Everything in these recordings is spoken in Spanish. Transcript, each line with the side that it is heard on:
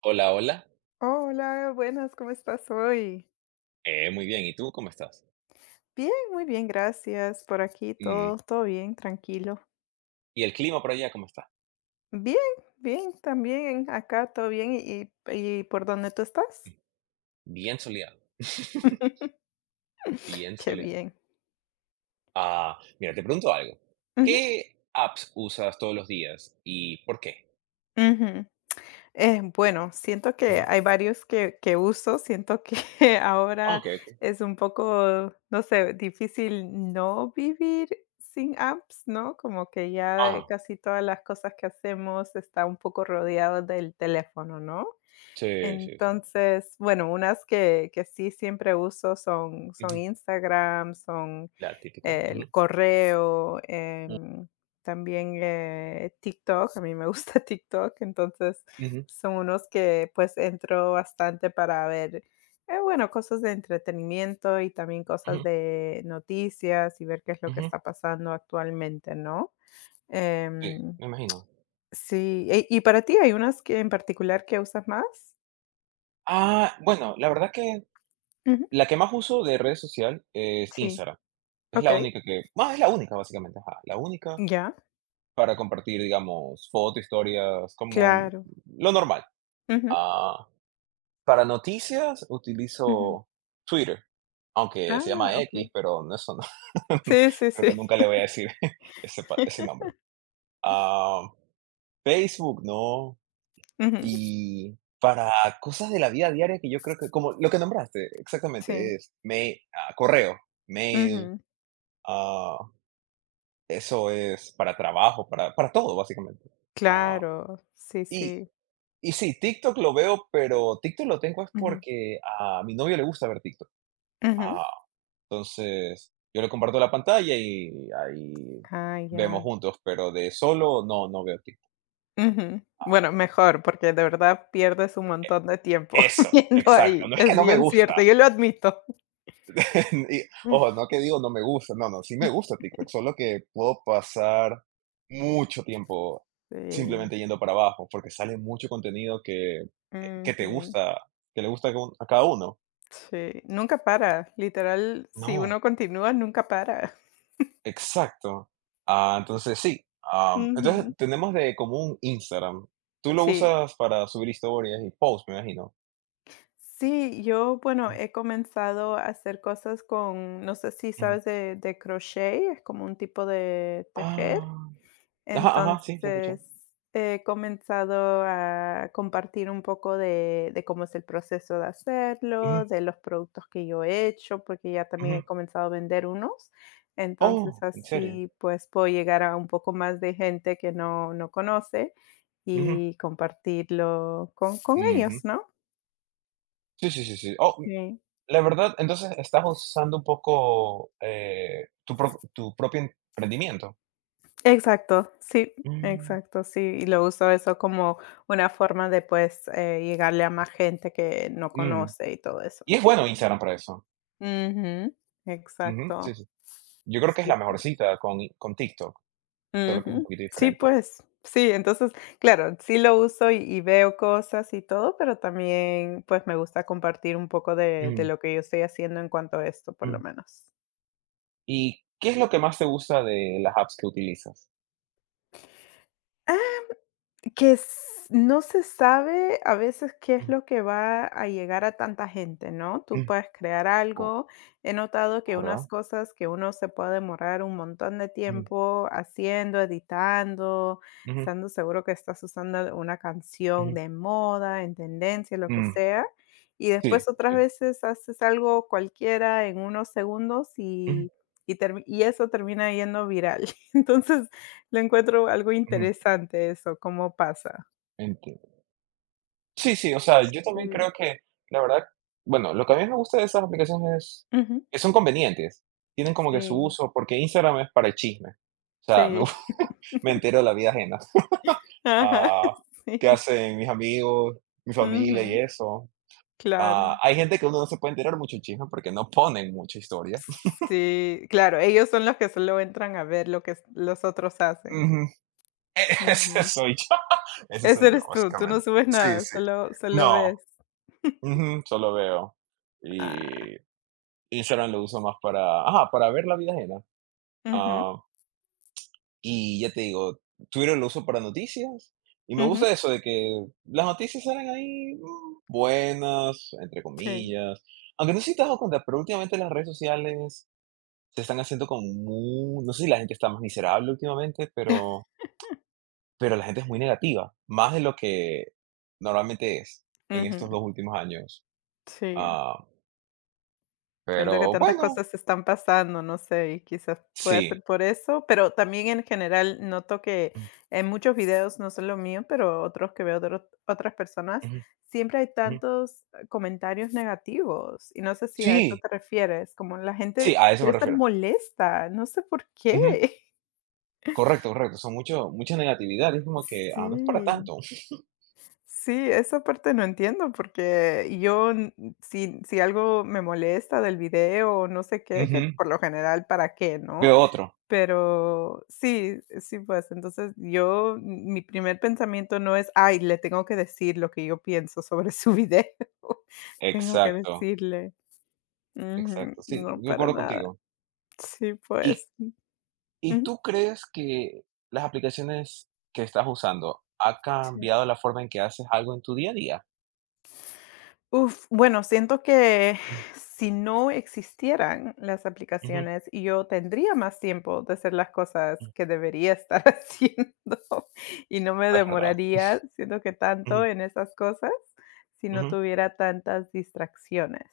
right: Hola, hola.
left: Hola, buenas, ¿cómo estás hoy?
right: Muy bien, ¿y tú cómo estás?
left: Bien, muy bien, gracias. Por aquí todo,
right: Mm.
left: todo bien, tranquilo.
right: ¿Y el clima por allá cómo está?
left: Bien, bien, también acá todo bien. ¿Y por dónde tú estás?
right: Bien soleado. Bien
left: Qué
right: soleado.
left: bien.
right: Ah, mira, te pregunto algo.
left: Ujú,
right: ¿Qué apps usas todos los días y por qué?
left: ujú. Bueno, siento que
right: Ujú.
left: hay varios que uso. Siento que
right: Ah,
left: ahora
right: okey, okey.
left: es un poco, no sé, difícil no vivir sin apps, ¿no? Como que ya
right: Ah,
left: casi todas las cosas que hacemos está un poco rodeado del teléfono, ¿no?
right: sí, sí, sí.
left: Entonces, bueno, unas que sí siempre uso son
right: Ujú.
left: Instagram, son
right: La típica.
left: el
right: Ujú,
left: correo,
right: mm,
left: también, TikTok, a mí me gusta TikTok, entonces
right: ujú,
left: son unos que, pues, entro bastante para ver, bueno, cosas de entretenimiento y también cosas
right: ujú,
left: de noticias y ver qué es lo que
right: ujú.
left: está pasando actualmente, ¿no?
right: Sí,
left: Em,
right: me imagino.
left: sí, ¿y para ti hay unas que en particular que usas más?
right: Ah, bueno, la verdad que
left: Ujú,
right: la que más uso de red social es
left: sí.
right: Instagram. Es la
left: Okey,
right: única que, más es la única, básicamente, ajá, la única.
left: ya,
right: Para compartir, digamos, fotos, historias, como
left: claro.
right: lo normal.
left: Ujú,
right: Ah, para noticias
left: ujú.
right: utilizo Twitter, aunque se
left: Ah,
right: llama X,
left: okey.
right: pero no, eso no.
left: Sí, sí,
right: Creo
left: sí.
right: que nunca le voy a decir ese, ese nombre. Ah, Facebook, no.
left: Ujú,
right: Y para cosas de la vida diaria que yo creo que, como lo que nombraste,
left: sí.
right: exactamente, es mail, correo, mail,
left: Ujú.
right: ah, eso es para trabajo, para todo, básicamente. Ah,
left: Claro, sí,
right: y
left: sí.
right: Y sí, TikTok lo veo, pero TikTok lo tengo es
left: Ujú,
right: porque a mi novio le gusta ver TikTok.
left: ujú.
right: Ah, entonces, yo le comparto la pantalla y ahí
left: Ah,
right: vemos
left: ya.
right: juntos, pero de solo no, no veo TikTok.
left: Ujú. Bueno, mejor, porque de verdad pierdes un montón de tiempo
right: Eso,
left: viendo
right: exacto.
left: ahí,
right: No es que
left: es
right: no me
left: bien cierto,
right: gusta.
left: yo lo admito.
right: Y,
left: Mm.
right: ojo, no que digo no me gusta. No, no, sí me gusta TikTok, solo que puedo pasar mucho tiempo
left: Sí,
right: simplemente yendo para abajo, porque sale mucho contenido que te
left: ujú.
right: gusta, que le gusta a cada uno.
left: Sí, nunca para, literal, si
right: No.
left: uno continúa, nunca para.
right: Exacto. Ah, entonces sí,
left: Ujú,
right: entonces tenemos de común Instagram. Tú lo
left: sí.
right: usas para subir historias y posts, me imagino.
left: Sí, yo, bueno,
right: Ujú,
left: he comenzado a hacer cosas con, no sé si
right: ujú.
left: sabes de, crochet, es como un tipo de tejer.
right: Ah, ajá, ajá, sí, sí he escuchado.
left: Entonces, he comenzado a compartir un poco de cómo es el proceso de
right: Ujú,
left: hacerlo, de los productos que yo he hecho, porque ya también
right: ujú.
left: he comenzado a vender unos. Entonces,
right: Oh, ¿en serio?
left: así pues puedo llegar a un poco más de gente que no, no conoce
right: Ujú,
left: y compartirlo con ellos,
right: ujú.
left: ¿no?
right: Sí, sí, sí, sí. Oh, mm,
left: Sí.
right: la verdad, entonces estás usando un poco tu propio emprendimiento.
left: Exacto, sí,
right: Mm,
left: exacto, sí, y lo uso eso como una forma de, pues, llegarle a más gente que no
right: mm.
left: conoce y todo eso.
right: Y es bueno Instagram para eso.
left: Ujú,
right: Ujú, sí,
left: exacto,
right: sí. Yo creo que es
left: sí,
right: la mejor
left: pues.
right: cita con TikTok, solo que es un
left: Ujú,
right: poquito
left: sí,
right: diferente.
left: pues, sí, entonces, claro, sí lo uso y veo cosas y todo, pero también, pues, me gusta compartir un poco de lo que yo estoy haciendo en cuanto a esto, por lo
right: Mm.
left: menos.
right: ¿Y qué es lo que más te gusta de las apps que utilizas?
left: Que s No se sabe a veces qué es
right: Mm,
left: lo que va a llegar a tanta gente, ¿no? Tú
right: mm.
left: puedes crear
right: Oh,
left: algo. He notado
right: ¿es
left: que unas
right: verdad?
left: cosas que uno se puede demorar un montón de
right: Ujú,
left: tiempo haciendo, editando,
right: ujú,
left: estando seguro que estás usando una canción
right: ujú,
left: de moda, en tendencia, lo que
right: mm.
left: sea, y
right: Sí,
left: después otras
right: sí.
left: veces haces algo cualquiera en unos segundos
right: Ujú,
left: y eso termina yendo viral. Entonces, lo encuentro algo
right: ujú.
left: interesante eso, cómo pasa.
right: Entiendo. Sí, sí, o sea, yo también
left: Sí.
right: creo que, la verdad, bueno, lo que a mí me gusta de esas aplicaciones es
left: Ujú.
right: que son convenientes, tienen como que su
left: Sí,
right: uso, porque Instagram es para el chisme, o sea, me
left: sí.
right: me entero de la vida ajena,
left: Ajá,
right: ah, qué
left: sí.
right: hacen mis amigos, mi familia y
left: Ujú,
right: eso.
left: claro.
right: Ah, hay gente que uno no se puede enterar mucho el chisme porque no ponen mucha historia.
left: Sí, claro, ellos son los que solo entran a ver lo que s los otros hacen.
right: Ujú. E
left: Ujú.
right: ese
left: Ese
right: soy yo,
left: eres tú. Tú no
right: básicamente.
left: subes
right: Sí,
left: nada,
right: sí.
left: solo
right: No,
left: ves.
right: ujú, solo veo.
left: Ah,
right: Y Instagram lo uso más para, ajá, para ver la vida ajena.
left: ujú,
right: Ah, y ya te digo, Twitter lo uso para noticias, y me
left: ujú,
right: gusta eso de que las noticias salen ahí, buenas, entre
left: sí,
right: comillas. Aunque no sé si te has dado cuenta, pero últimamente las redes sociales se están haciendo como muy, no sé si la gente está más miserable últimamente, pero la gente es muy negativa, más de lo que normalmente es en
left: ujú,
right: estos 2 últimos años.
left: sí.
right: Ah,
left: Siento que
right: pero
left: tantas
right: bueno,
left: cosas están pasando, no sé, y quizás pueda
right: sí.
left: ser por eso, pero también en general noto que
right: Mm,
left: en muchos videos, no solo mío, pero otros que veo de otras personas,
right: ujú,
left: siempre hay
right: ujú.
left: tantos comentarios negativos y no sé si a eso
right: Sí,
left: te refieres, como la
right: sí,
left: gente
right: a eso
left: quiere
right: me
left: estar
right: refiero.
left: molesta, no sé por qué.
right: Ujú, correcto, correcto. Son mucho mucha negatividad, es como que, no es para
left: Sí,
right: tanto.
left: sí, esa parte no entiendo porque yo n- si, si algo me molesta del video o no sé qué, que
right: Ujú,
left: por lo general, ¿para qué, no?
right: veo otro.
left: Pero sí, sí, pues, entonces yo mi primer pensamiento no es: "Ay, le tengo que decir lo que yo pienso sobre su video. Tengo que
right: Exacto,
left: decirle". Ujú,
right: exacto. Sí,
left: no,
right: de
left: para
right: acuerdo
left: nada.
right: contigo.
left: Sí,
right: ¿Y
left: pues.
right: y
left: Ujú,
right: tú crees que las aplicaciones que estás usando ha
left: sí.
right: cambiado la forma en que haces algo en tu día a día?
left: Bueno, siento que
right: Mm,
left: si no existieran las
right: ujú,
left: aplicaciones y yo tendría más tiempo de hacer las cosas
right: mm,
left: que debería estar haciendo y no me
right: es verdad.
left: demoraría, siento que tanto en esas cosas si no
right: Ujú,
left: tuviera tantas distracciones.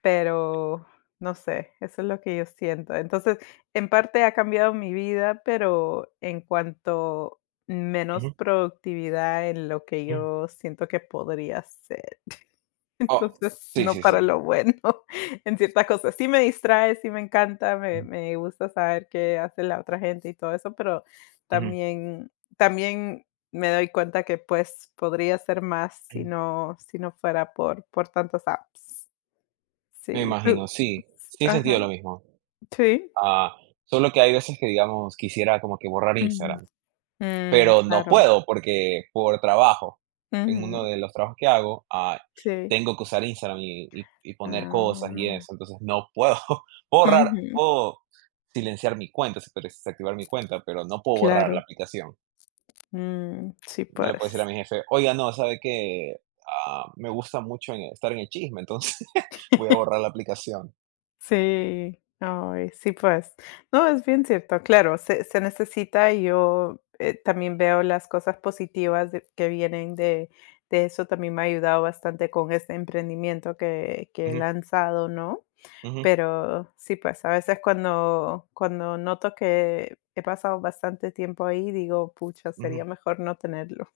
left: Pero no sé, eso es lo que yo siento. Entonces, en parte ha cambiado mi vida, pero en cuanto menos
right: ujú,
left: productividad en lo que
right: ujú.
left: yo siento que podría hacer.
right: Oh,
left: Entonces,
right: sí,
left: no
right: sí, sí.
left: para lo bueno, en ciertas cosas. Sí me distrae, sí me encanta, me
right: Mm,
left: me gusta saber qué hace la otra gente y todo eso, pero
right: ujú,
left: también también me doy cuenta que, pues, podría ser más si
right: mm.
left: no si no fuera por tantas apps.
right: Me
left: Sí, tú
right: imagino, sí. Sí he sentido
left: ajá,
right: lo mismo.
left: sí.
right: Ah, solo que hay veces que, digamos, quisiera como que borrar
left: Ujú.
right: Instagram,
left: Mm,
right: pero no
left: claro.
right: puedo porque por trabajo, en
left: Ujú,
right: uno de los trabajos que hago, ah,
left: sí.
right: tengo que usar Instagram y poner cosas y
left: Ah.
right: eso, entonces no puedo borrar
left: Ujú,
right: o silenciar mi cuenta, si puedes desactivar mi cuenta, pero no puedo borrar la
left: claro.
right: aplicación.
left: Mm, sí,
right: No le puedo decir a
left: pues.
right: mi jefe: "Oiga, no, ¿sabe que me gusta mucho en estar en el chisme, entonces voy a borrar la aplicación".
left: Sí, ay, sí, pues. No, es bien cierto, claro, se se necesita y yo, también veo las cosas positivas de que vienen de eso, también me ha ayudado bastante con este emprendimiento que he
right: Ujú,
left: lanzado, ¿no?
right: ujú,
left: Pero sí, pues, a veces cuando noto que he pasado bastante tiempo ahí, digo: "Pucha, sería
right: ujú.
left: mejor no tenerlo".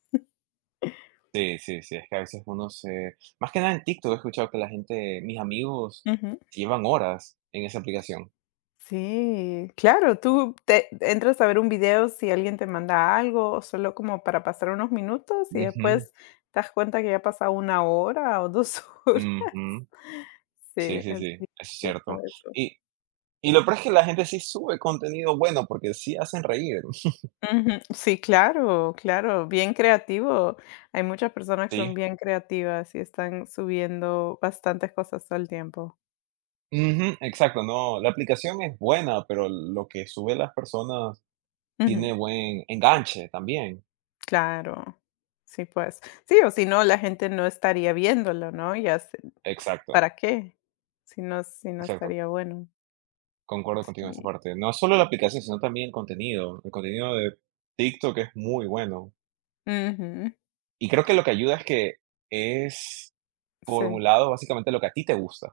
right: Sí, sí, sí, es que a veces uno se más que nada en TikTok he escuchado que la gente mis amigos
left: Ujú.
right: llevan horas en esa aplicación.
left: Sí, claro, tú te entras a ver un video si alguien te manda algo, o solo como para pasar unos minutos y
right: Ujú,
left: después te das cuenta que ya ha pasado 1 hora o 2 horas.
right: ujú.
left: Sí,
right: Sí, sí, sí,
left: es
right: eso
left: bien
right: es
left: cierto
right: cierto.
left: eso.
right: Y y lo peor es que la gente sí sube contenido bueno, porque sí hacen reír.
left: Ujú. Sí, claro, claro, bien creativo. Hay muchas personas que son
right: Sí.
left: bien creativas y están subiendo bastantes cosas todo el tiempo.
right: Ujú, exacto, no, la aplicación es buena, pero lo que sube las personas
left: Ujú.
right: tiene buen enganche también.
left: Claro. Sí, pues. Sí, o si no, la gente no estaría viéndolo, ¿no? Ya.
right: Exacto,
left: ¿Para qué? Si no si no
right: exacto.
left: estaría bueno.
right: Concuerdo contigo en esa
left: Sí.
right: parte. No solo la aplicación, sino también el contenido. El contenido de TikTok es muy bueno.
left: Ujú.
right: Y creo que lo que ayuda es que es
left: Sí.
right: formulado básicamente lo que a ti te gusta.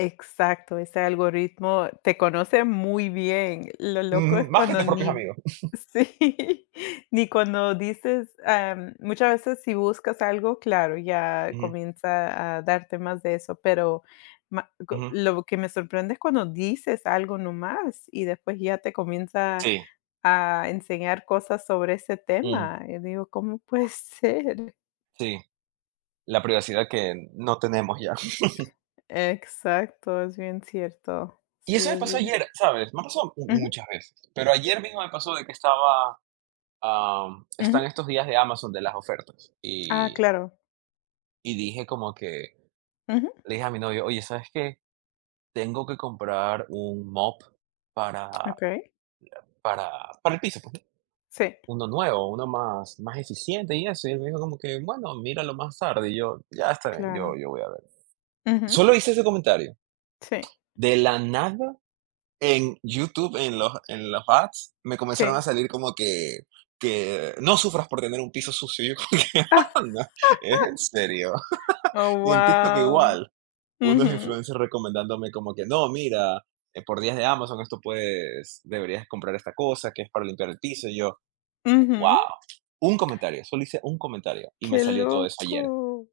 left: Exacto, ese algoritmo te conoce muy bien. Lo loco es
right: Ujú, más que
left: cuando
right: tus propios
left: ni
right: amigos.
left: sí, ni cuando dices, muchas veces si buscas algo, claro, ya
right: Ujú,
left: comienza a darte más de eso, pero ma co
right: ujú.
left: lo que me sorprende es cuando dices algo nomás y después ya te comienza
right: Sí,
left: a enseñar cosas sobre ese
right: mm,
left: tema. Y digo, ¿cómo puede ser?
right: sí. La privacidad que no tenemos ya.
left: Exacto, es bien cierto.
right: Y
left: Sí,
right: eso me
left: es
right: pasó
left: bien.
right: ayer, ¿sabes? Me ha pasado mu-
left: Ujú,
right: muchas veces. Pero ayer mismo me pasó de que estaba,
left: ujú.
right: están estos días de Amazon de las ofertas.
left: Ah,
right: Y
left: claro.
right: y dije como que,
left: Ujú,
right: le dije a mi novio, oye, ¿sabes qué? Tengo que comprar un mop para,
left: okey.
right: para, para el piso, pues, ¿no?
left: Sí,
right: Uno nuevo, uno más eficiente y eso. Y él me dijo como que, bueno, míralo más tarde. Y yo, ya está bien, yo,
left: claro.
right: yo voy a ver.
left: Ujú,
right: Solo hice ese comentario.
left: sí,
right: De la nada, en YouTube, en los ads, me comenzaron a
left: sí.
right: salir como que no sufras por tener un piso sucio. Y yo como que, "Ah, no, es en serio.
left: Oh,
right: Y en TikTok
left: wow.
right: igual, unos
left: Ujú,
right: influencers recomendándome como que, no, mira, por días de Amazon esto puedes, deberías comprar esta cosa que es para limpiar el piso. Y yo, wow,
left: ujú.
right: un comentario, solo hice un comentario y me
left: Qué
right: salió todo eso ayer.
left: loco.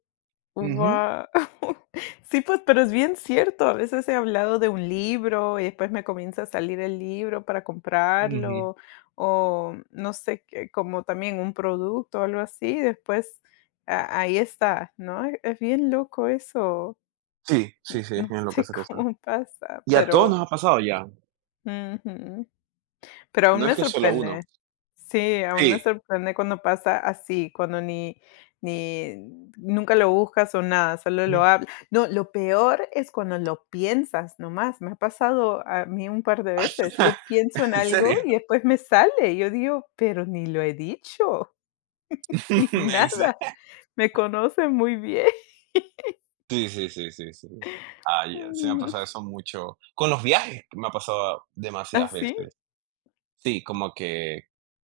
right: Ujú,
left: Guau. Sí, pues, pero es bien cierto. A veces he hablado de un libro y después me comienza a salir el libro para
right: ujú.
left: comprarlo, o no sé, que como también un producto o algo así, después a ahí está, ¿no? Es bien loco eso.
right: Sí, sí, sí,
left: No
right: es bien loco
left: sé
right: esa cosa.
left: cómo pasa,
right: Y a todos
left: pero
right: nos ha pasado ya,
left: ujú. Pero aún
right: no es
left: me
right: que solo a uno.
left: sorprende. Sí, aún me
right: Sí.
left: sorprende cuando pasa así, cuando ni nunca lo buscas o nada, solo lo
right: Ujú.
left: hablas. No, lo peor es cuando lo piensas nomás. Me ha pasado a mí un par de veces. Yo pienso en
right: ¿En
left: algo
right: serio?
left: y después me sale. Yo digo, pero ni lo he dicho, ni
right: En serio.
left: nada. Me conocen muy bien.
right: Sí, sí, sí, sí, sí. Ay, se me ha
left: Ujú.
right: pasado eso mucho. Con los viajes me ha pasado demasiadas
left: ¿Así?
right: veces. Sí, como que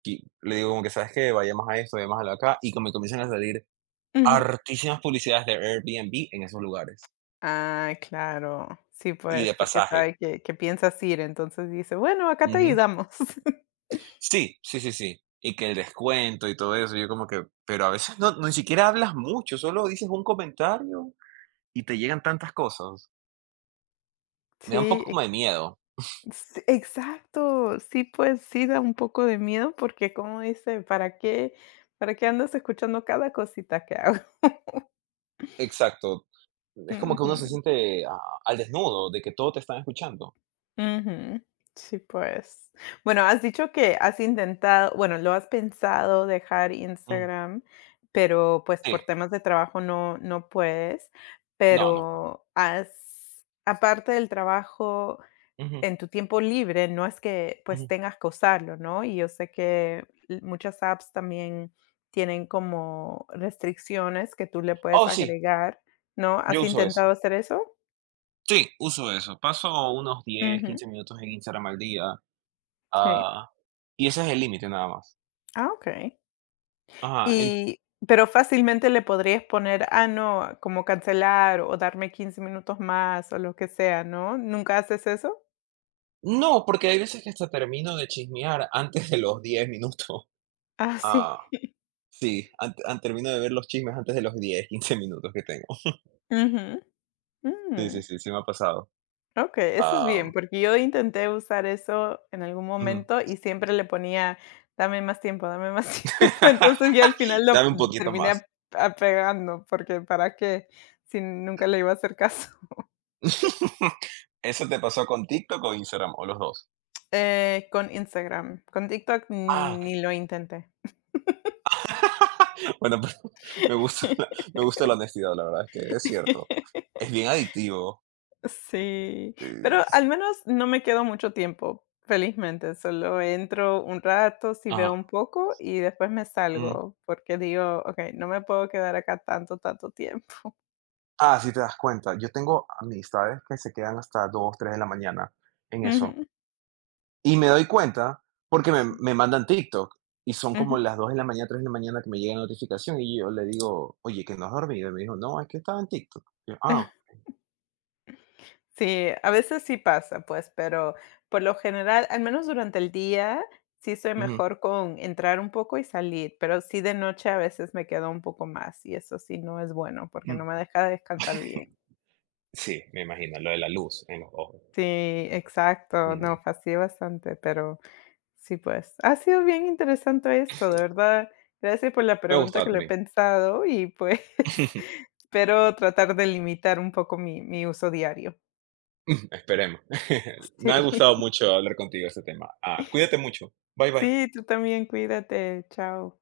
right: Y le digo como que, ¿sabes qué? Vayamos a esto, vayamos a acá, y como me comienzan a salir
left: Ujú.
right: hartísimas publicidades de Airbnb en esos lugares,
left: Ah, claro. Sí,
right: y
left: pues,
right: de
left: porque
right: pasaje.
left: sabe que piensas ir, entonces dice: "Bueno, acá te
right: Ujú.
left: ayudamos".
right: Sí, sí, sí, sí. Y que el descuento y todo eso, yo como que, pero a veces no ni siquiera hablas mucho, solo dices un comentario y te llegan tantas cosas. Me da un
left: Sí,
right: poco como de miedo.
left: exacto. Sí, pues sí da un poco de miedo porque, como dice, ¿para qué andas escuchando cada cosita que hago?
right: Exacto. Es como que uno
left: Ujú,
right: se siente al desnudo de que todo te están escuchando.
left: ujú. Sí, pues. Bueno, has dicho que has intentado bueno, lo has pensado dejar
right: Mm,
left: Instagram, pero, pues,
right: sí,
left: por temas de trabajo no no puedes,
right: no, no puedo.
left: pero, ¿has aparte del trabajo
right: Ujú,
left: en tu tiempo libre, no es que pues
right: ujú.
left: tengas que usarlo, ¿no? Y yo sé que muchas apps también tienen como restricciones que tú le puedes
right: Oh, sí,
left: agregar, ¿no? ¿Has
right: yo uso
left: intentado
right: eso.
left: hacer eso?
right: Sí, uso eso. Paso unos 10,
left: Ujú,
right: 15 minutos en Instagram al día,
left: Sí.
right: ah, y ese es el límite nada más.
left: Ah, ok.
right: Ajá, en
left: Y, pero fácilmente le podrías poner, ah, no, como cancelar o darme 15 minutos más o lo que sea, ¿no? ¿Nunca haces eso?
right: no, porque hay veces que hasta termino de chismear antes de los 10 minutos.
left: Ah, sí.
right: Ah, sí, an an termino de ver los chismes antes de los 10, 15 minutos que tengo.
left: Ujú,
right: Sí, sí,
left: mm.
right: sí, sí me ha pasado.
left: Ok, eso es bien,
right: Am,
left: porque yo intenté usar eso en algún
right: Ujú.
left: momento y siempre le ponía: "Dame más tiempo, dame más tiempo". Entonces, ya al final lo
right: Dame un poquito
left: terminé
right: más.
left: ap apegando, porque para qué, si nunca le iba a hacer caso.
right: ¿Eso te pasó con TikTok o Instagram, o los 2?
left: Con Instagram, con TikTok
right: Ah,
left: ni lo intenté.
right: Bueno, pero me gusta, me gusta la honestidad, la verdad es que es cierto. Es bien adictivo.
left: Sí,
right: eh,
left: pero al menos no me quedo mucho tiempo, felizmente, solo entro un rato, si veo
right: Ajá.
left: un poco y después me
right: Mm.
left: salgo, porque digo: "Okey, no me puedo quedar acá tanto, tanto tiempo".
right: Ah, si te das cuenta, yo tengo amistades que se quedan hasta 2, 3 de la mañana en eso.
left: Ujú,
right: Y me doy cuenta porque me,
left: sí,
right: me mandan TikTok y son como
left: ujú.
right: las 2 de la mañana, 3 de la mañana que me llega la notificación y yo le digo, oye, que no has dormido. Y me dijo, no, es que estaba en TikTok. Y yo, ah,
left: Sí, a veces sí pasa, pues, pero por lo general, al menos durante el día, sí soy
right: ujú,
left: mejor con entrar un poco y salir, pero sí de noche a veces me quedo un poco más, y eso sí no es bueno, porque no me
right: mm".
left: deja descansar bien.
right: Sí, me imagino, lo de la luz en los ojos.
left: Sí, exacto. No,
right: Mm.
left: fastidié bastante, pero sí, pues. Ha sido bien interesante esto, de verdad. Gracias por la
right: Me
left: pregunta
right: gustaba
left: que lo he
right: también.
left: pensado y pues espero tratar de limitar un poco mi mi uso diario.
right: Esperemos. Me ha
left: Sí.
right: gustado mucho hablar contigo de este tema. Ah, cuídate mucho. Bye bye.
left: Sí, tú también, cuídate. Chao.